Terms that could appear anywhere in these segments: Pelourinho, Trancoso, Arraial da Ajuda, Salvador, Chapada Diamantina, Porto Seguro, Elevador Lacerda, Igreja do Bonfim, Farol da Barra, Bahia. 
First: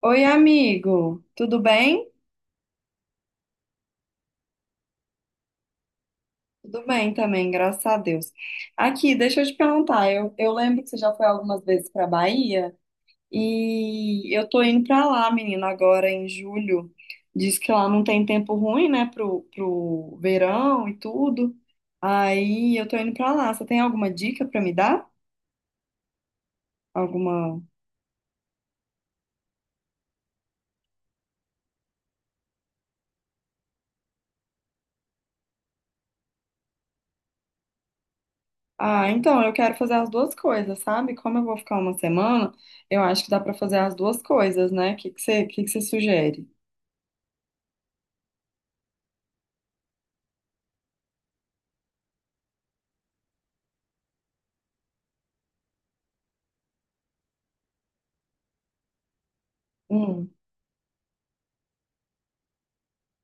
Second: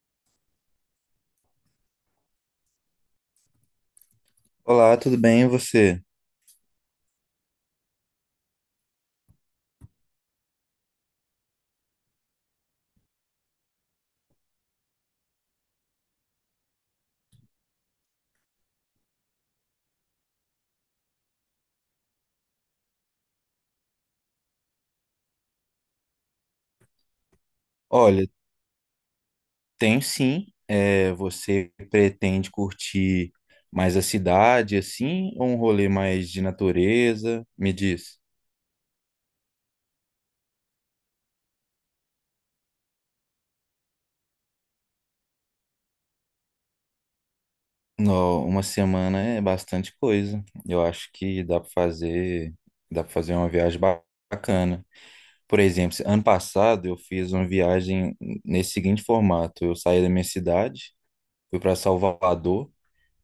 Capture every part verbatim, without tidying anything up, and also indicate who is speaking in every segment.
Speaker 1: Oi, amigo, tudo bem?
Speaker 2: Olá, tudo bem? E você?
Speaker 1: Tudo bem também, graças a Deus. Aqui, deixa eu te perguntar, eu, eu lembro que você já foi algumas vezes para Bahia e eu tô indo para lá, menina, agora em julho. Diz que lá não tem tempo ruim, né, pro, pro verão e tudo. Aí eu tô indo para lá. Você tem alguma dica para me dar? Alguma?
Speaker 2: Olha, tenho sim. É, você pretende curtir mais a cidade, assim, ou um rolê mais de natureza? Me diz.
Speaker 1: Ah, então, eu quero fazer as duas coisas, sabe? Como eu vou ficar uma semana, eu acho que dá para fazer as duas coisas, né? O que que você, que que você sugere?
Speaker 2: Não, uma semana é bastante coisa. Eu acho que dá para fazer, dá para fazer uma viagem ba- bacana. Por exemplo, ano passado eu fiz uma viagem nesse seguinte formato. Eu saí da minha
Speaker 1: Hum.
Speaker 2: cidade, fui para Salvador.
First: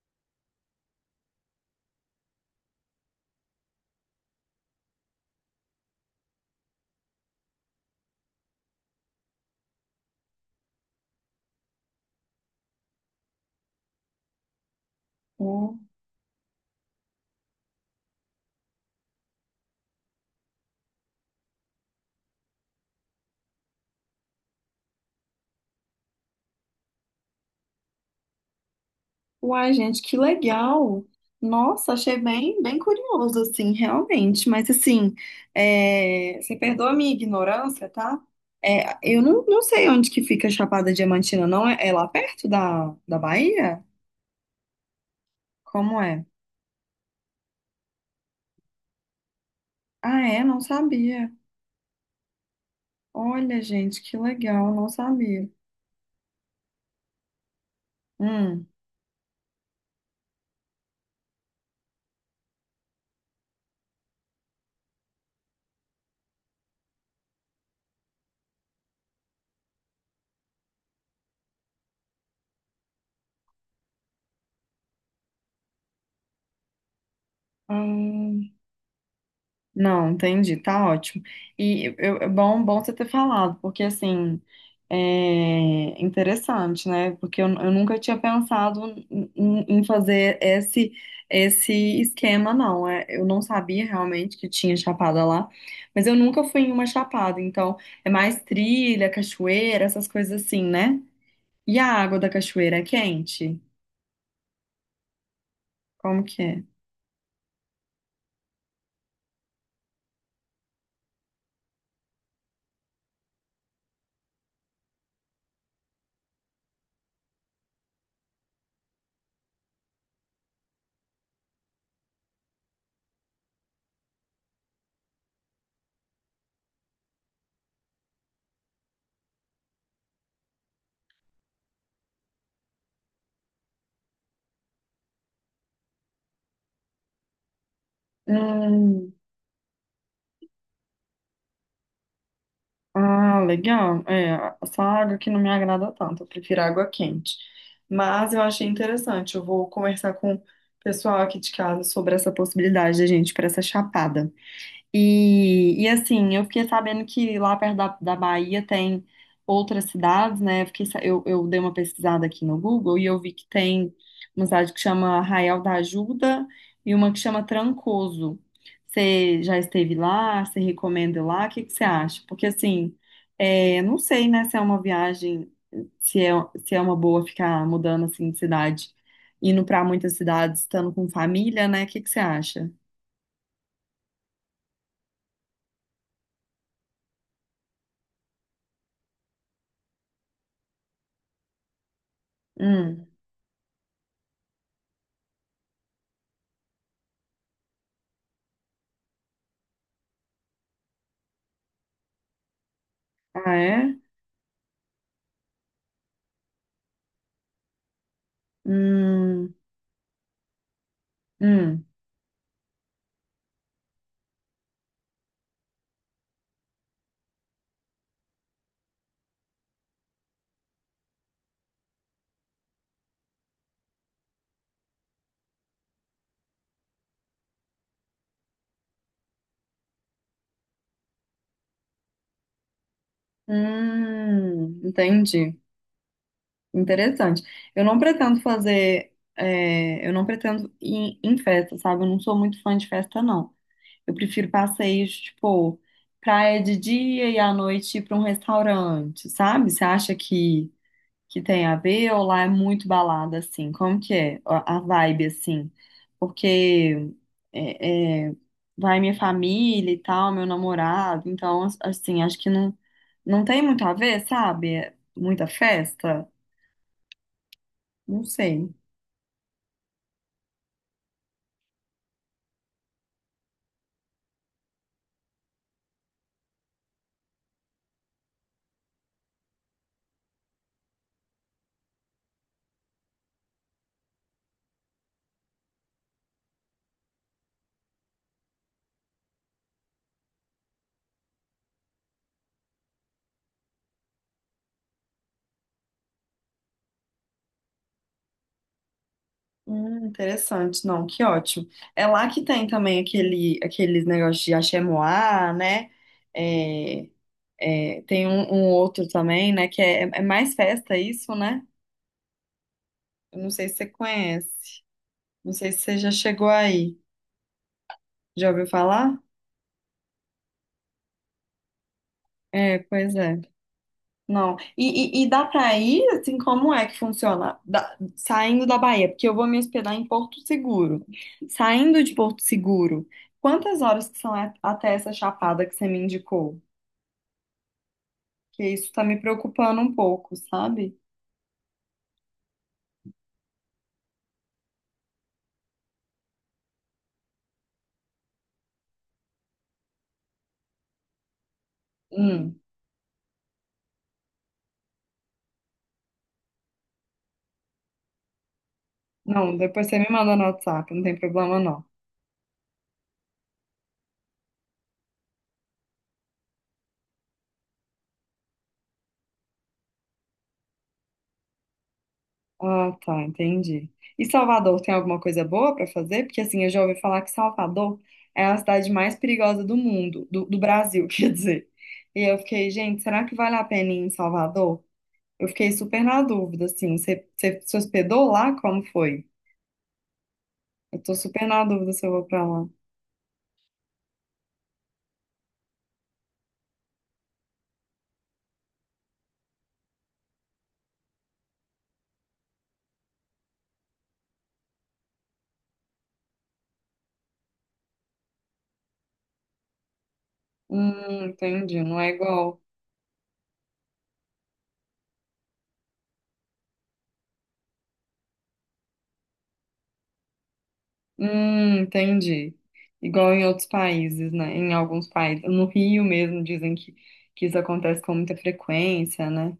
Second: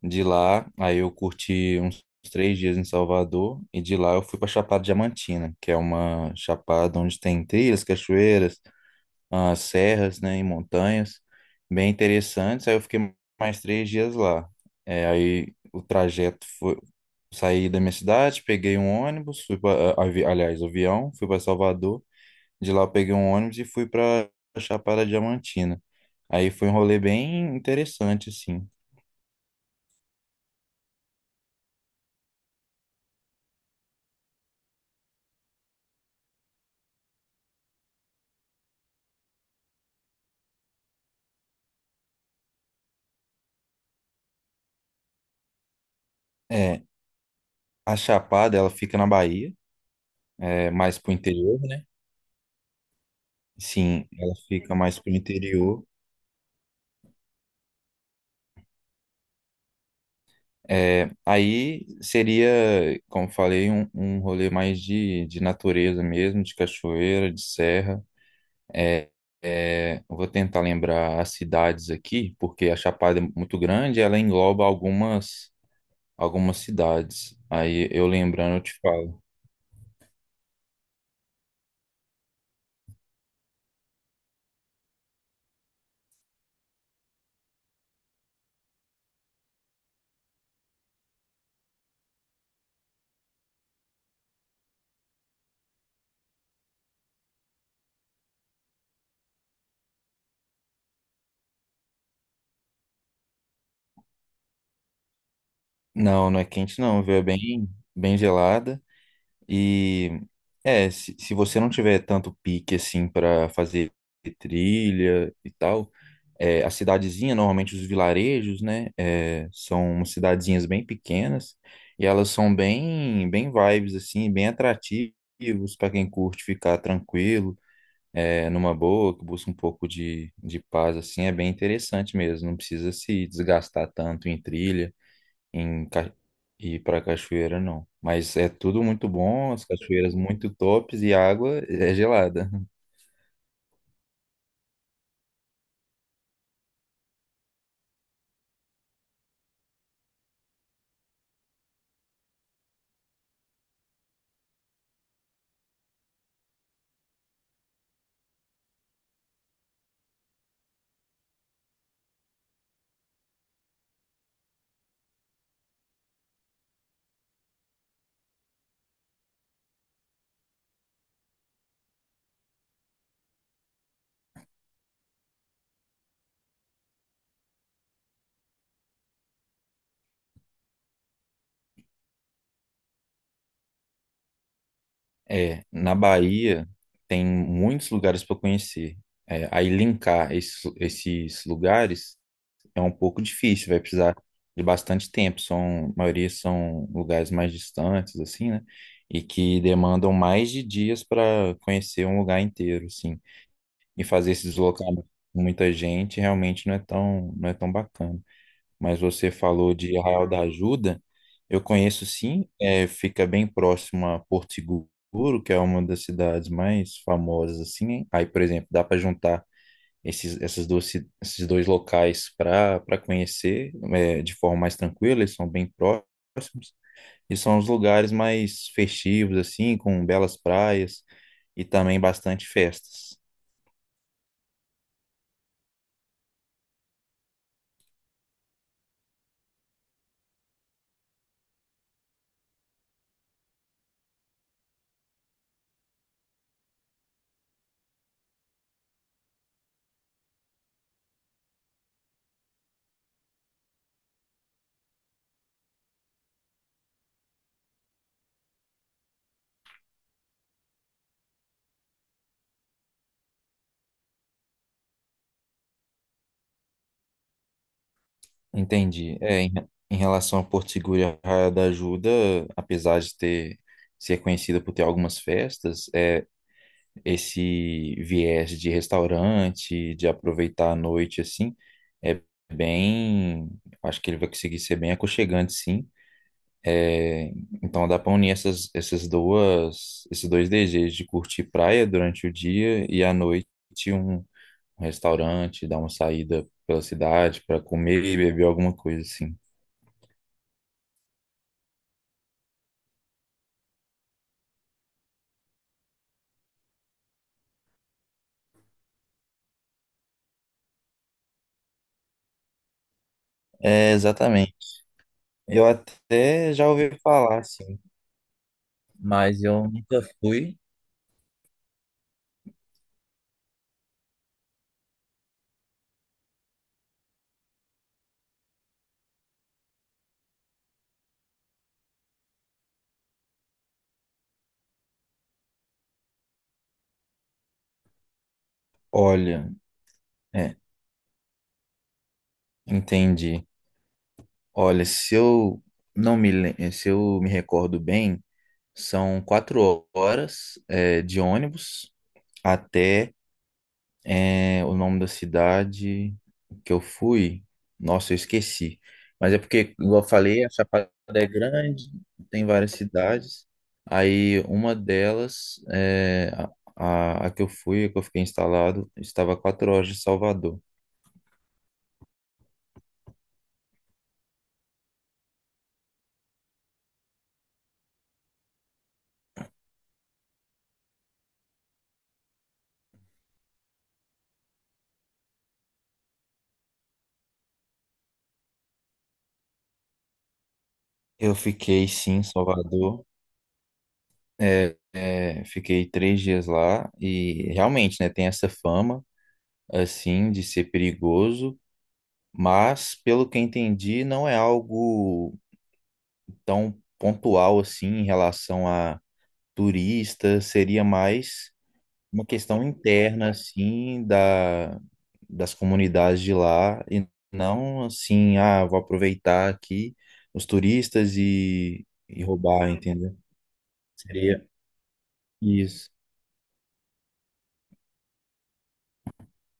Speaker 2: De lá, aí eu curti uns três dias em Salvador e de lá eu fui para Chapada Diamantina, que é uma chapada onde tem trilhas, cachoeiras, ah, serras, né, e montanhas, bem interessantes. Aí eu fiquei mais três dias lá. É, aí o
Speaker 1: Hum.
Speaker 2: trajeto foi saí da minha cidade, peguei um ônibus, fui para, aliás, avião, fui para Salvador. De lá eu peguei um ônibus e fui para Chapada Diamantina. Aí foi um rolê bem interessante, assim.
Speaker 1: Uai, gente, que legal! Nossa, achei bem, bem curioso, assim, realmente. Mas, assim, é, você perdoa a minha ignorância, tá? É, eu não, não sei onde que fica Chapada Diamantina, não. É, é lá perto da, da Bahia? Como é?
Speaker 2: É, A Chapada, ela fica na Bahia,
Speaker 1: Ah, é? Não
Speaker 2: é, mais pro
Speaker 1: sabia.
Speaker 2: interior, né?
Speaker 1: Olha, gente,
Speaker 2: Sim,
Speaker 1: que
Speaker 2: ela fica
Speaker 1: legal, não
Speaker 2: mais pro
Speaker 1: sabia.
Speaker 2: interior.
Speaker 1: Hum.
Speaker 2: É, aí seria, como falei, um, um rolê mais de, de natureza mesmo, de cachoeira, de serra. É, é, eu vou tentar lembrar as cidades aqui, porque a Chapada é muito grande, ela engloba algumas, algumas cidades. Aí eu
Speaker 1: Hum.
Speaker 2: lembrando, eu te falo.
Speaker 1: Não, entendi, tá ótimo. E eu, é bom, bom você ter falado, porque assim, é interessante, né? Porque eu, eu nunca tinha pensado em, em- em fazer esse esse esquema, não. É, eu não sabia realmente que tinha chapada lá, mas eu nunca fui em uma chapada, então é mais trilha, cachoeira, essas coisas assim, né? E a água da cachoeira é quente? Como
Speaker 2: Não, não
Speaker 1: que
Speaker 2: é
Speaker 1: é?
Speaker 2: quente não, viu? É bem, bem gelada. E é, se, se você não tiver tanto pique assim para fazer trilha e tal, é, a cidadezinha, normalmente os vilarejos, né, é, são umas cidadezinhas bem pequenas e elas são bem, bem vibes assim, bem atrativos para quem curte ficar tranquilo, é, numa boa, que busca um pouco de, de paz assim, é bem interessante mesmo, não precisa se desgastar tanto em trilha em Ca- e para cachoeira não. Mas é tudo muito
Speaker 1: Hum.
Speaker 2: bom, as cachoeiras muito tops e a água é gelada.
Speaker 1: Ah, legal. É, essa água que não me agrada tanto, eu prefiro água quente. Mas eu achei interessante, eu vou conversar com o pessoal aqui de casa sobre essa possibilidade da gente ir para essa chapada. E, e assim, eu fiquei sabendo que lá perto da, da Bahia tem outras cidades, né? Eu, fiquei sa- eu, eu dei uma pesquisada aqui no Google e eu vi que tem uma cidade que chama Arraial da Ajuda e uma que chama Trancoso. Você já esteve lá? Você recomenda ir lá? O que que você acha? Porque assim, é, não sei, né, se é uma viagem, se é, se é uma boa ficar mudando assim de cidade, indo para muitas cidades, estando com família, né? O que que você acha?
Speaker 2: É, na Bahia tem muitos lugares para conhecer. É, aí linkar esses, esses lugares é um
Speaker 1: Hum.
Speaker 2: pouco difícil, vai precisar de bastante tempo. São, a maioria são lugares mais distantes, assim, né? E que demandam mais de dias para conhecer um lugar inteiro, assim.
Speaker 1: Ah, é?
Speaker 2: E fazer esse deslocamento com muita gente realmente não é tão, não é tão bacana. Mas você
Speaker 1: Hum,
Speaker 2: falou de Arraial da Ajuda. Eu
Speaker 1: hum,
Speaker 2: conheço sim, é, fica bem próximo a Porto Seguro, que é uma das cidades mais famosas assim. Hein? Aí, por exemplo, dá para juntar esses, essas duas, ci- esses dois locais para para conhecer é, de forma mais tranquila. Eles são bem próximos e são os lugares mais festivos assim, com belas praias e também bastante festas.
Speaker 1: hum, entendi. Interessante. Eu não pretendo fazer, é, eu não pretendo ir em festa, sabe? Eu não sou muito fã de festa, não. Eu prefiro passeios, tipo, praia de dia e à noite ir pra um restaurante, sabe? Você acha que que tem a ver ou lá é muito balada, assim? Como que é a a vibe, assim? Porque é, é, vai minha família e tal, meu namorado, então, as- assim, acho que não, não tem muito a ver, sabe? É muita festa? Não sei.
Speaker 2: Entendi. É, em, em relação a Porto Seguro e a Raia da Ajuda, apesar de ter ser conhecida por ter algumas festas, é esse viés de restaurante, de aproveitar a noite assim, é bem, acho que ele vai conseguir ser bem aconchegante, sim. É, então dá para unir essas, essas duas, esses dois desejos de curtir praia durante o dia e à noite um, um restaurante, dar uma saída pela cidade para comer e beber alguma coisa assim.
Speaker 1: Hum, interessante, não, que ótimo. É lá que tem também aquele, aqueles negócios de axé-moá, né? É, é, tem um, um outro também, né? Que é, é mais festa isso, né? Eu não sei se você
Speaker 2: É, exatamente.
Speaker 1: conhece. Não
Speaker 2: Eu
Speaker 1: sei se você já chegou
Speaker 2: até já ouvi
Speaker 1: aí.
Speaker 2: falar, assim,
Speaker 1: Já ouviu falar?
Speaker 2: mas eu nunca fui.
Speaker 1: É, pois é. Não. E, e, e dá pra ir, assim, como é que funciona? Da- saindo da Bahia, porque eu vou me hospedar em Porto Seguro. Saindo de Porto Seguro, quantas horas que são a- até essa chapada que você me indicou? Que isso tá me
Speaker 2: Olha,
Speaker 1: preocupando um pouco,
Speaker 2: é,
Speaker 1: sabe?
Speaker 2: entendi. Olha, se eu não me, lem- se eu me recordo bem, são quatro horas, é, de ônibus
Speaker 1: Hum.
Speaker 2: até É, o nome da cidade que eu fui, nossa, eu esqueci. Mas é
Speaker 1: Não,
Speaker 2: porque,
Speaker 1: depois você
Speaker 2: igual
Speaker 1: me
Speaker 2: eu
Speaker 1: manda no
Speaker 2: falei, a Chapada
Speaker 1: WhatsApp, não tem
Speaker 2: é
Speaker 1: problema não.
Speaker 2: grande, tem várias cidades. Aí uma delas, é, a, a a que eu fui, a que eu fiquei instalado, estava a quatro horas de Salvador.
Speaker 1: Ah, tá, entendi. E Salvador tem alguma coisa boa pra fazer? Porque assim, eu já ouvi falar que Salvador é a cidade mais perigosa do mundo, do, do Brasil, quer dizer. E eu fiquei, gente, será que vale a pena ir em Salvador? Eu fiquei super na dúvida, assim. Você, você se hospedou lá? Como foi? Eu tô
Speaker 2: Eu
Speaker 1: super na
Speaker 2: fiquei,
Speaker 1: dúvida se eu
Speaker 2: sim, em
Speaker 1: vou pra lá.
Speaker 2: Salvador. É, é, fiquei três dias lá e realmente, né, tem essa fama, assim, de ser perigoso, mas, pelo que eu entendi, não é algo tão pontual assim em relação a turistas, seria
Speaker 1: Hum,
Speaker 2: mais
Speaker 1: entendi. Não é
Speaker 2: uma
Speaker 1: igual.
Speaker 2: questão interna assim da, das comunidades de lá e não assim, ah, vou aproveitar aqui os turistas
Speaker 1: Hum,
Speaker 2: e, e
Speaker 1: entendi.
Speaker 2: roubar, entendeu?
Speaker 1: Igual em outros países,
Speaker 2: Seria
Speaker 1: né? Em alguns países. No
Speaker 2: isso.
Speaker 1: Rio mesmo dizem que, que isso acontece com muita frequência, né?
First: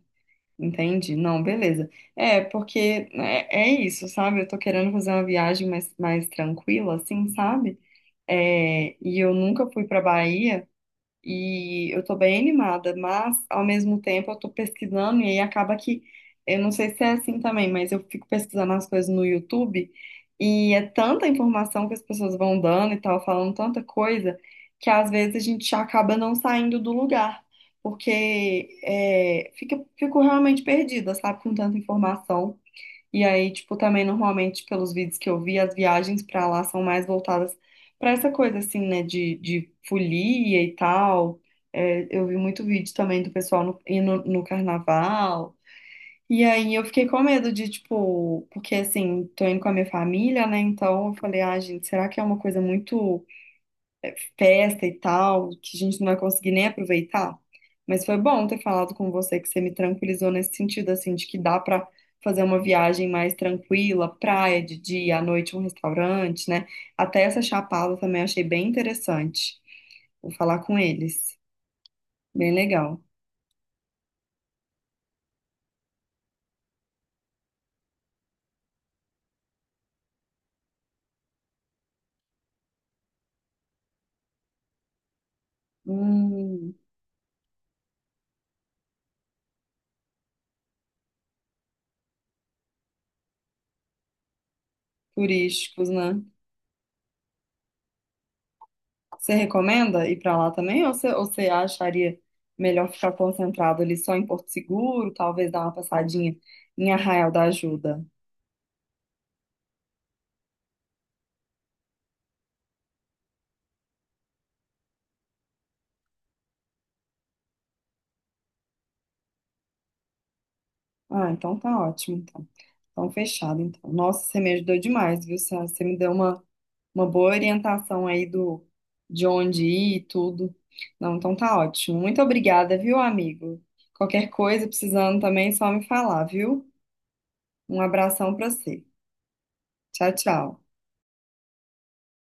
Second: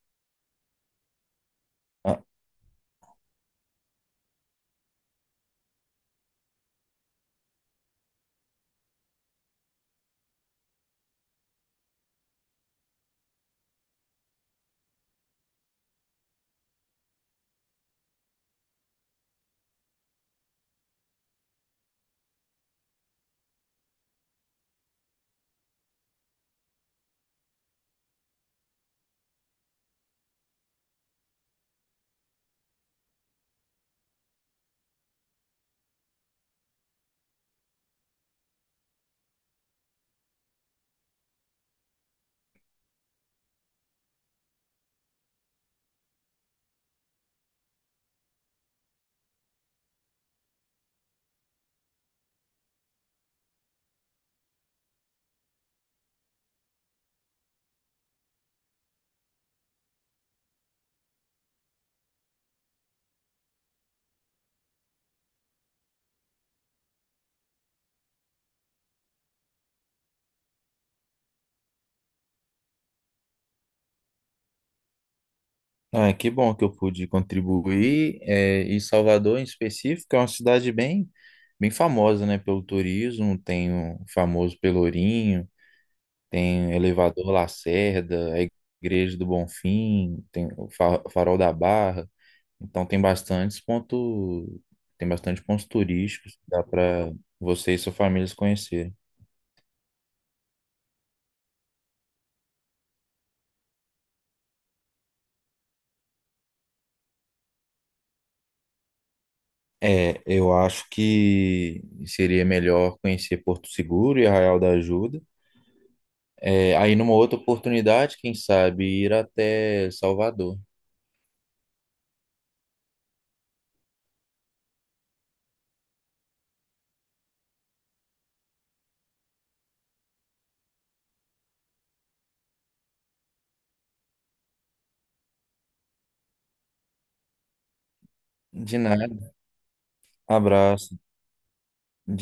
Speaker 1: Entendi. Não, beleza.
Speaker 2: Ah,
Speaker 1: É, porque é, é isso, sabe? Eu tô querendo fazer uma viagem mais, mais tranquila, assim, sabe? É, e eu nunca fui pra Bahia. E eu tô bem animada, mas ao mesmo tempo eu tô pesquisando e aí acaba que, eu não sei se é assim também, mas eu fico pesquisando as coisas no YouTube e é tanta informação que as pessoas vão dando e tal, falando tanta coisa, que às vezes a gente acaba não saindo do lugar, porque é, fica, fico realmente perdida, sabe, com tanta informação. E aí, tipo, também normalmente pelos vídeos que eu vi, as viagens pra lá são mais voltadas pra essa coisa assim, né, de, de folia e tal. É, eu vi muito vídeo também do pessoal no, indo no carnaval. E aí eu fiquei com medo de, tipo, porque assim, tô indo com a minha família, né? Então eu falei, ah, gente, será que é uma coisa muito festa e tal, que a gente não vai conseguir nem aproveitar. Mas foi bom ter falado com você, que você me tranquilizou nesse sentido, assim, de que dá pra fazer uma viagem mais tranquila, praia de dia, à noite um restaurante, né? Até essa Chapada também achei bem interessante. Vou falar com eles. Bem legal.
Speaker 2: ah, que bom que eu pude contribuir. É, e Salvador, em específico, é uma cidade bem, bem famosa, né, pelo turismo. Tem o famoso Pelourinho, tem o
Speaker 1: Hum,
Speaker 2: Elevador Lacerda, a Igreja do Bonfim, tem o Fa- Farol da Barra. Então tem bastantes pontos, tem bastante pontos
Speaker 1: turísticos, né?
Speaker 2: turísticos que dá para você e sua família se conhecerem.
Speaker 1: Você recomenda ir pra lá também ou você, ou você acharia melhor ficar concentrado ali só em Porto Seguro, talvez dar uma passadinha em Arraial da Ajuda?
Speaker 2: É, eu acho que seria melhor conhecer Porto Seguro e Arraial da Ajuda. É, aí numa outra oportunidade, quem sabe ir até Salvador.
Speaker 1: Ah, então tá ótimo, então. Então fechado, então. Nossa, você me ajudou demais, viu, Sá? Você me deu uma, uma boa orientação aí do de onde ir e tudo. Não, então tá ótimo. Muito obrigada, viu, amigo? Qualquer coisa precisando também, é só me falar, viu? Um abração pra
Speaker 2: De
Speaker 1: você.
Speaker 2: nada.
Speaker 1: Tchau, tchau.
Speaker 2: Abraço. De